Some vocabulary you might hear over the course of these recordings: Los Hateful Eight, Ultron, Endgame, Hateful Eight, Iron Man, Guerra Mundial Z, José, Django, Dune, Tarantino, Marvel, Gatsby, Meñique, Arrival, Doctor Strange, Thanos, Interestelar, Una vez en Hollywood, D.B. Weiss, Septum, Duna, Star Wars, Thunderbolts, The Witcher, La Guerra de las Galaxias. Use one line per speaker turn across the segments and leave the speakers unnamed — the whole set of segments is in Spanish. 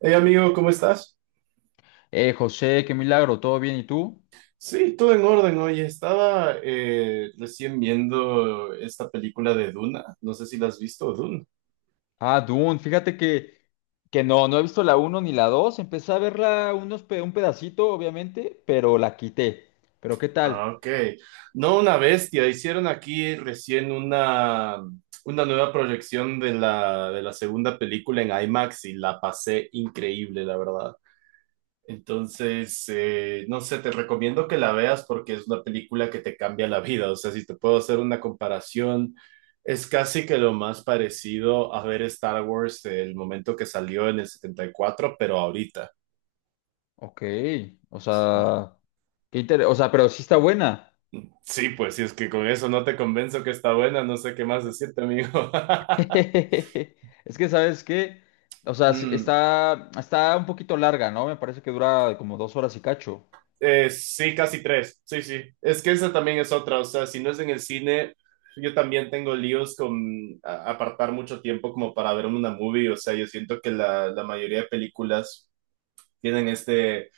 Hey amigo, ¿cómo estás?
José, qué milagro, ¿todo bien? ¿Y tú?
Sí, todo en orden. Oye, estaba recién viendo esta película de Duna. No sé si la has visto, Duna.
Ah, Dune, fíjate que no he visto la uno ni la 2. Empecé a verla un pedacito, obviamente, pero la quité. ¿Pero qué tal?
Ah, ok. No, una bestia. Hicieron aquí recién una nueva proyección de la segunda película en IMAX y la pasé increíble, la verdad. Entonces, no sé, te recomiendo que la veas porque es una película que te cambia la vida. O sea, si te puedo hacer una comparación, es casi que lo más parecido a ver Star Wars el momento que salió en el 74, pero ahorita.
Ok, o sea, o sea, pero sí está buena.
Sí, pues si es que con eso no te convenzo que está buena, no sé qué más decirte, amigo.
Es que, ¿sabes qué? O sea,
Mm.
está un poquito larga, ¿no? Me parece que dura como dos horas y cacho.
Sí, casi tres. Sí, sí. Es que esa también es otra. O sea, si no es en el cine, yo también tengo líos con apartar mucho tiempo como para ver una movie. O sea, yo siento que la mayoría de películas tienen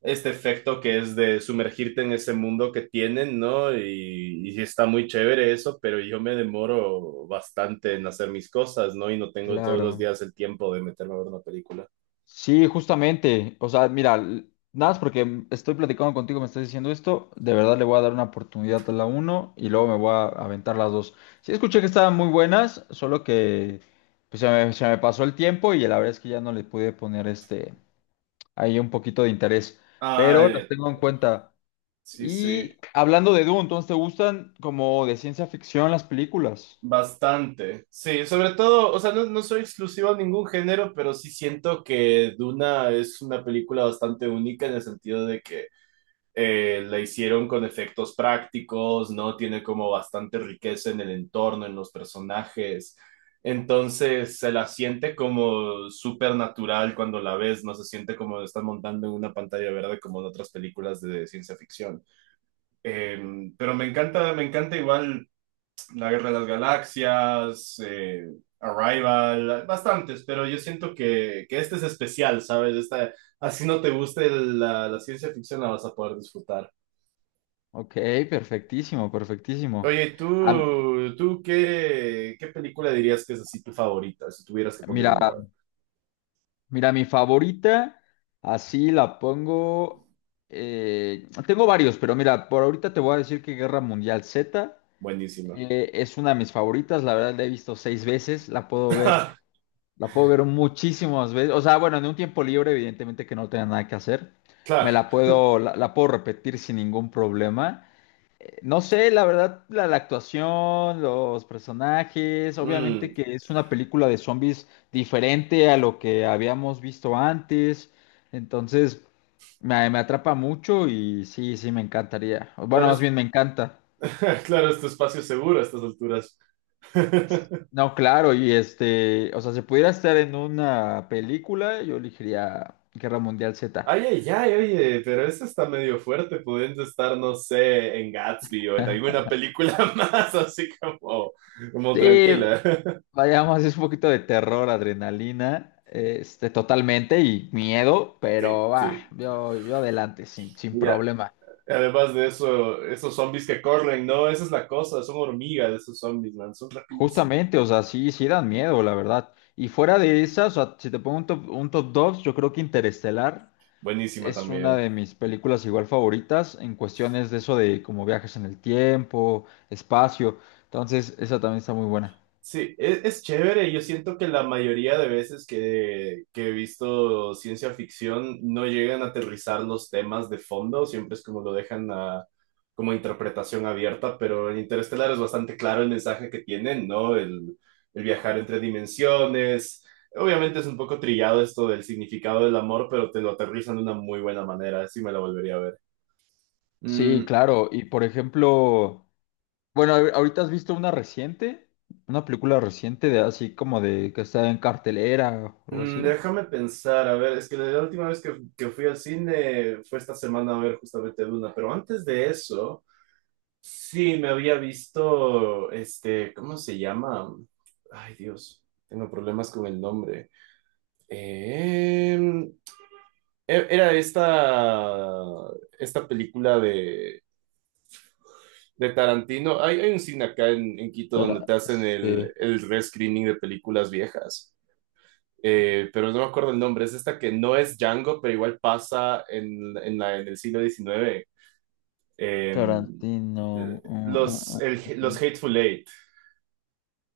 este efecto que es de sumergirte en ese mundo que tienen, ¿no? Y sí está muy chévere eso, pero yo me demoro bastante en hacer mis cosas, ¿no? Y no tengo todos los
Claro.
días el tiempo de meterme a ver una película.
Sí, justamente. O sea, mira, nada más porque estoy platicando contigo, me estás diciendo esto, de verdad le voy a dar una oportunidad a la uno y luego me voy a aventar las dos. Sí, escuché que estaban muy buenas, solo que pues, se me pasó el tiempo y la verdad es que ya no le pude poner este ahí un poquito de interés, pero las
Ah,
tengo en cuenta.
sí, sí.
Y hablando de Dune, entonces, ¿te gustan como de ciencia ficción las películas?
Bastante, sí, sobre todo, o sea, no, no soy exclusivo a ningún género, pero sí siento que Duna es una película bastante única en el sentido de que la hicieron con efectos prácticos, ¿no? Tiene como bastante riqueza en el entorno, en los personajes, entonces se la siente como súper natural cuando la ves, no se siente como están montando en una pantalla verde como en otras películas de ciencia ficción. Eh, pero me encanta igual. La Guerra de las Galaxias, Arrival, bastantes, pero yo siento que este es especial, ¿sabes? Esta, así no te guste la ciencia ficción, la vas a poder disfrutar.
Ok, perfectísimo, perfectísimo.
Oye,
Ah,
¿tú qué, qué película dirías que es así tu favorita? Si tuvieras que poner
mira.
una
Mira, mi favorita, así la pongo. Tengo varios, pero mira, por ahorita te voy a decir que Guerra Mundial Z
buenísima.
es una de mis favoritas. La verdad la he visto seis veces, la puedo ver muchísimas veces. O sea, bueno, en un tiempo libre, evidentemente que no tenga nada que hacer, me
Claro,
la puedo, la puedo repetir sin ningún problema. No sé, la verdad, la actuación, los personajes, obviamente
mm,
que es una película de zombies diferente a lo que habíamos visto antes, entonces me atrapa mucho y sí, sí, me encantaría. Bueno,
claro,
más
es,
bien me encanta.
claro, es tu espacio seguro a estas alturas.
No, claro, y este, o sea, si pudiera estar en una película, yo elegiría Guerra Mundial Z.
Oye, ya, oye, pero eso está medio fuerte, pudiendo estar, no sé, en Gatsby o en alguna película más, así como, como
Sí,
tranquila.
Vayamos, es un poquito de terror, adrenalina, este, totalmente y miedo, pero
Sí,
va,
sí.
yo adelante, sin
Y a-
problema.
Además de eso, esos zombies que corren, no, esa es la cosa, son hormigas esos zombies, man, son rapidísimos.
Justamente, o sea, sí, sí dan miedo, la verdad. Y fuera de esas, o sea, si te pongo un top 2, yo creo que Interestelar
Buenísima
es una
también.
de mis películas igual favoritas en cuestiones de eso de como viajes en el tiempo, espacio. Entonces, esa también está muy buena.
Sí, es chévere. Yo siento que la mayoría de veces que he visto ciencia ficción no llegan a aterrizar los temas de fondo, siempre es como lo dejan a, como interpretación abierta, pero en Interestelar es bastante claro el mensaje que tienen, ¿no? El viajar entre dimensiones. Obviamente es un poco trillado esto del significado del amor, pero te lo aterrizan de una muy buena manera, así me la volvería a ver.
Sí,
Mm.
claro. Y por ejemplo... Bueno, ahorita has visto una reciente, una película reciente de así como de que está en cartelera o algo
Mm,
así.
déjame pensar, a ver, es que la última vez que fui al cine fue esta semana a ver justamente Duna, pero antes de eso, sí me había visto, este, ¿cómo se llama? Ay, Dios, tengo problemas con el nombre. Em, era esta, esta película de Tarantino. Hay un cine acá en Quito donde te
Tara-
hacen
sí,
el rescreening de películas viejas. Pero no me acuerdo el nombre, es esta que no es Django, pero igual pasa en el siglo XIX. Eh,
Tarantino.
los
Mm,
Hateful Eight,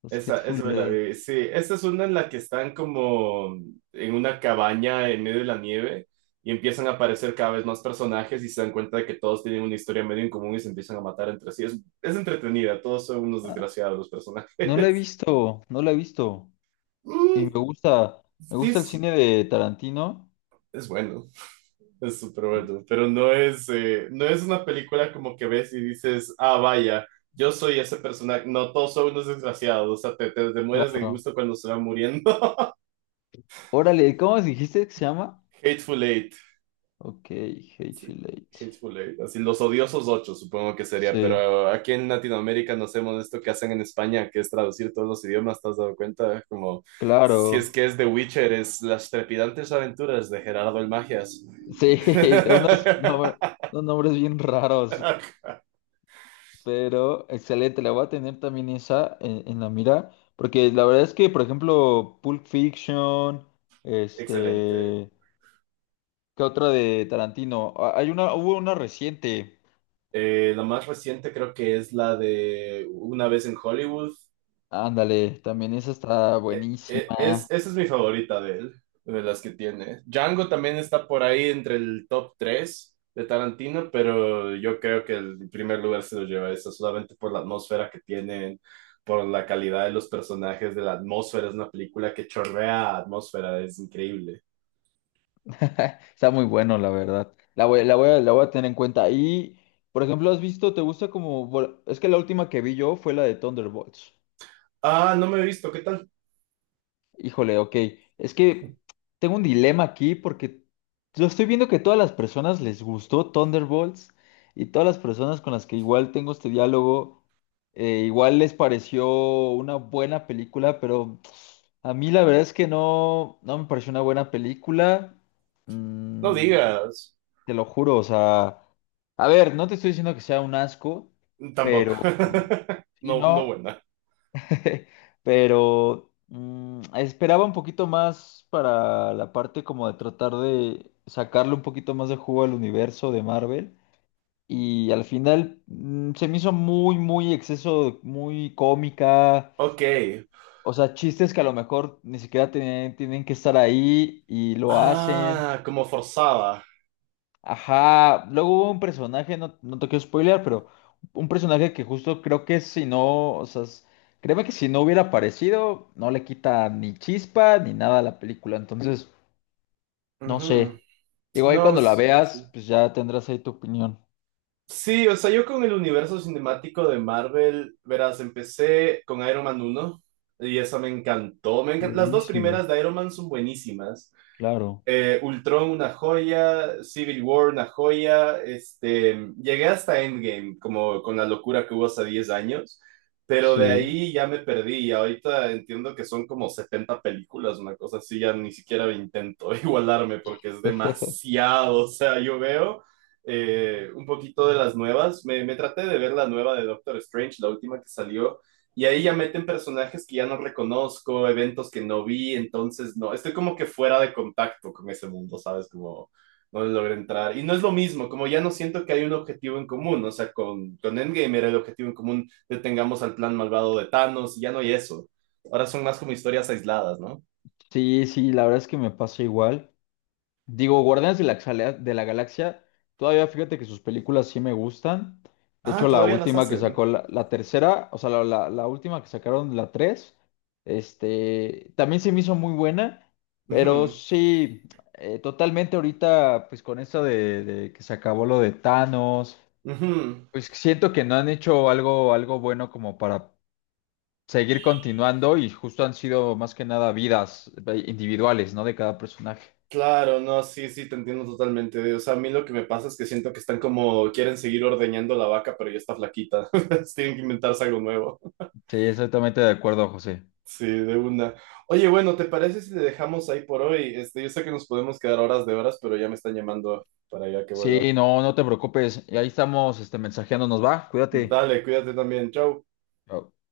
Los
esa,
Hateful
esa me la
Eight.
vi. Sí, esa es una en la que están como en una cabaña en medio de la nieve y empiezan a aparecer cada vez más personajes y se dan cuenta de que todos tienen una historia medio en común y se empiezan a matar entre sí. Es entretenida, todos son unos
Ah,
desgraciados los personajes.
no la he visto. Y
Mm,
me
sí,
gusta el cine de Tarantino.
es bueno. Es súper bueno, pero no es, no es una película como que ves y dices, ah, vaya, yo soy ese personaje. No, todos son unos desgraciados, o sea, te mueres de
Claro.
gusto cuando se van muriendo.
Órale, ¿cómo dijiste que se llama?
Hateful Eight,
Ok,
sí,
Hateful Eight.
Hateful Eight, así los odiosos ocho, supongo que sería,
Sí,
pero aquí en Latinoamérica no hacemos esto que hacen en España, que es traducir todos los idiomas, ¿te has dado cuenta? Como, si es
claro.
que es The Witcher, es Las trepidantes aventuras de Gerardo el Magias.
Sí, unos nombres, unos nombres bien raros. Pero excelente, la voy a tener también esa en la mira, porque la verdad es que, por ejemplo, Pulp Fiction,
Excelente.
este, ¿qué otra de Tarantino? Ah, Hay una, hubo una reciente,
La más reciente creo que es la de Una vez en Hollywood.
ándale, también esa está
Es,
buenísima,
esa es mi favorita de él, de las que tiene. Django también está por ahí entre el top 3 de Tarantino, pero yo creo que el primer lugar se lo lleva esa, solamente por la atmósfera que tienen, por la calidad de los personajes, de la atmósfera. Es una película que chorrea atmósfera, es increíble.
está muy bueno, la verdad, la voy a tener en cuenta. Y, por ejemplo, ¿has visto, te gusta como, bueno, es que la última que vi yo fue la de Thunderbolts.
Ah, no me he visto, ¿qué tal?
Híjole, ok. Es que tengo un dilema aquí porque yo estoy viendo que todas las personas les gustó Thunderbolts y todas las personas con las que igual tengo este diálogo, igual les pareció una buena película, pero a mí la verdad es que no me pareció una buena película.
No
Mm,
digas.
te lo juro, o sea, a ver, no te estoy diciendo que sea un asco,
Tampoco.
pero si
No, no
no.
buena.
Pero esperaba un poquito más para la parte como de tratar de sacarle un poquito más de jugo al universo de Marvel. Y al final se me hizo muy exceso, muy cómica.
Ok.
O sea, chistes que a lo mejor ni siquiera tienen que estar ahí y lo hacen.
Ah, como forzada.
Ajá, luego hubo un personaje, no, no te quiero spoilear, pero un personaje que justo creo que si no, o sea, créeme que si no hubiera aparecido, no le quita ni chispa ni nada a la película, entonces, no
Ujú.
sé. Digo, ahí
No,
cuando la
sí, sí.
veas, pues ya tendrás ahí tu opinión.
Sí, o sea, yo con el universo cinemático de Marvel, verás, empecé con Iron Man uno y esa me encantó. Me encan- Las dos
Buenísimo.
primeras de Iron Man son buenísimas.
Claro,
Ultron una joya, Civil War una joya, este, llegué hasta Endgame, como con la locura que hubo hace 10 años, pero de
sí.
ahí ya me perdí y ahorita entiendo que son como 70 películas, una cosa así, ya ni siquiera intento igualarme porque es demasiado, o sea, yo veo un poquito de las nuevas, me traté de ver la nueva de Doctor Strange, la última que salió, y ahí ya meten personajes que ya no reconozco, eventos que no vi, entonces no, estoy como que fuera de contacto con ese mundo, ¿sabes? Como no logro entrar. Y no es lo mismo, como ya no siento que hay un objetivo en común, o sea, con Endgame era el objetivo en común, detengamos al plan malvado de Thanos, y ya no hay eso. Ahora son más como historias aisladas, ¿no?
Sí, sí, la verdad es que me pasa igual. Digo, Guardianes de la, Xalea- de la Galaxia, todavía fíjate que sus películas sí me gustan. De
Ah,
hecho, la
todavía las
última que sacó,
hacen.
la tercera, o sea, la última que sacaron, la tres, este, también se me hizo muy buena, pero
Ujú,
sí, totalmente ahorita, pues con esto de que se acabó lo de Thanos,
ujú.
pues siento que no han hecho algo bueno como para seguir continuando y justo han sido más que nada vidas individuales, ¿no? De cada personaje.
Claro, no, sí, sí, te entiendo totalmente. O sea, a mí lo que me pasa es que siento que están como, quieren seguir ordeñando la vaca, pero ya está flaquita. Entonces, tienen que inventarse algo nuevo.
Sí, exactamente de acuerdo, José.
Sí, de una. Oye, bueno, ¿te parece si le dejamos ahí por hoy? Este, yo sé que nos podemos quedar horas de horas, pero ya me están llamando para ya que vuelva.
Sí, no, no te preocupes. Y ahí estamos, este, mensajeándonos, va. Cuídate.
Dale, cuídate también. Chau.
Chao.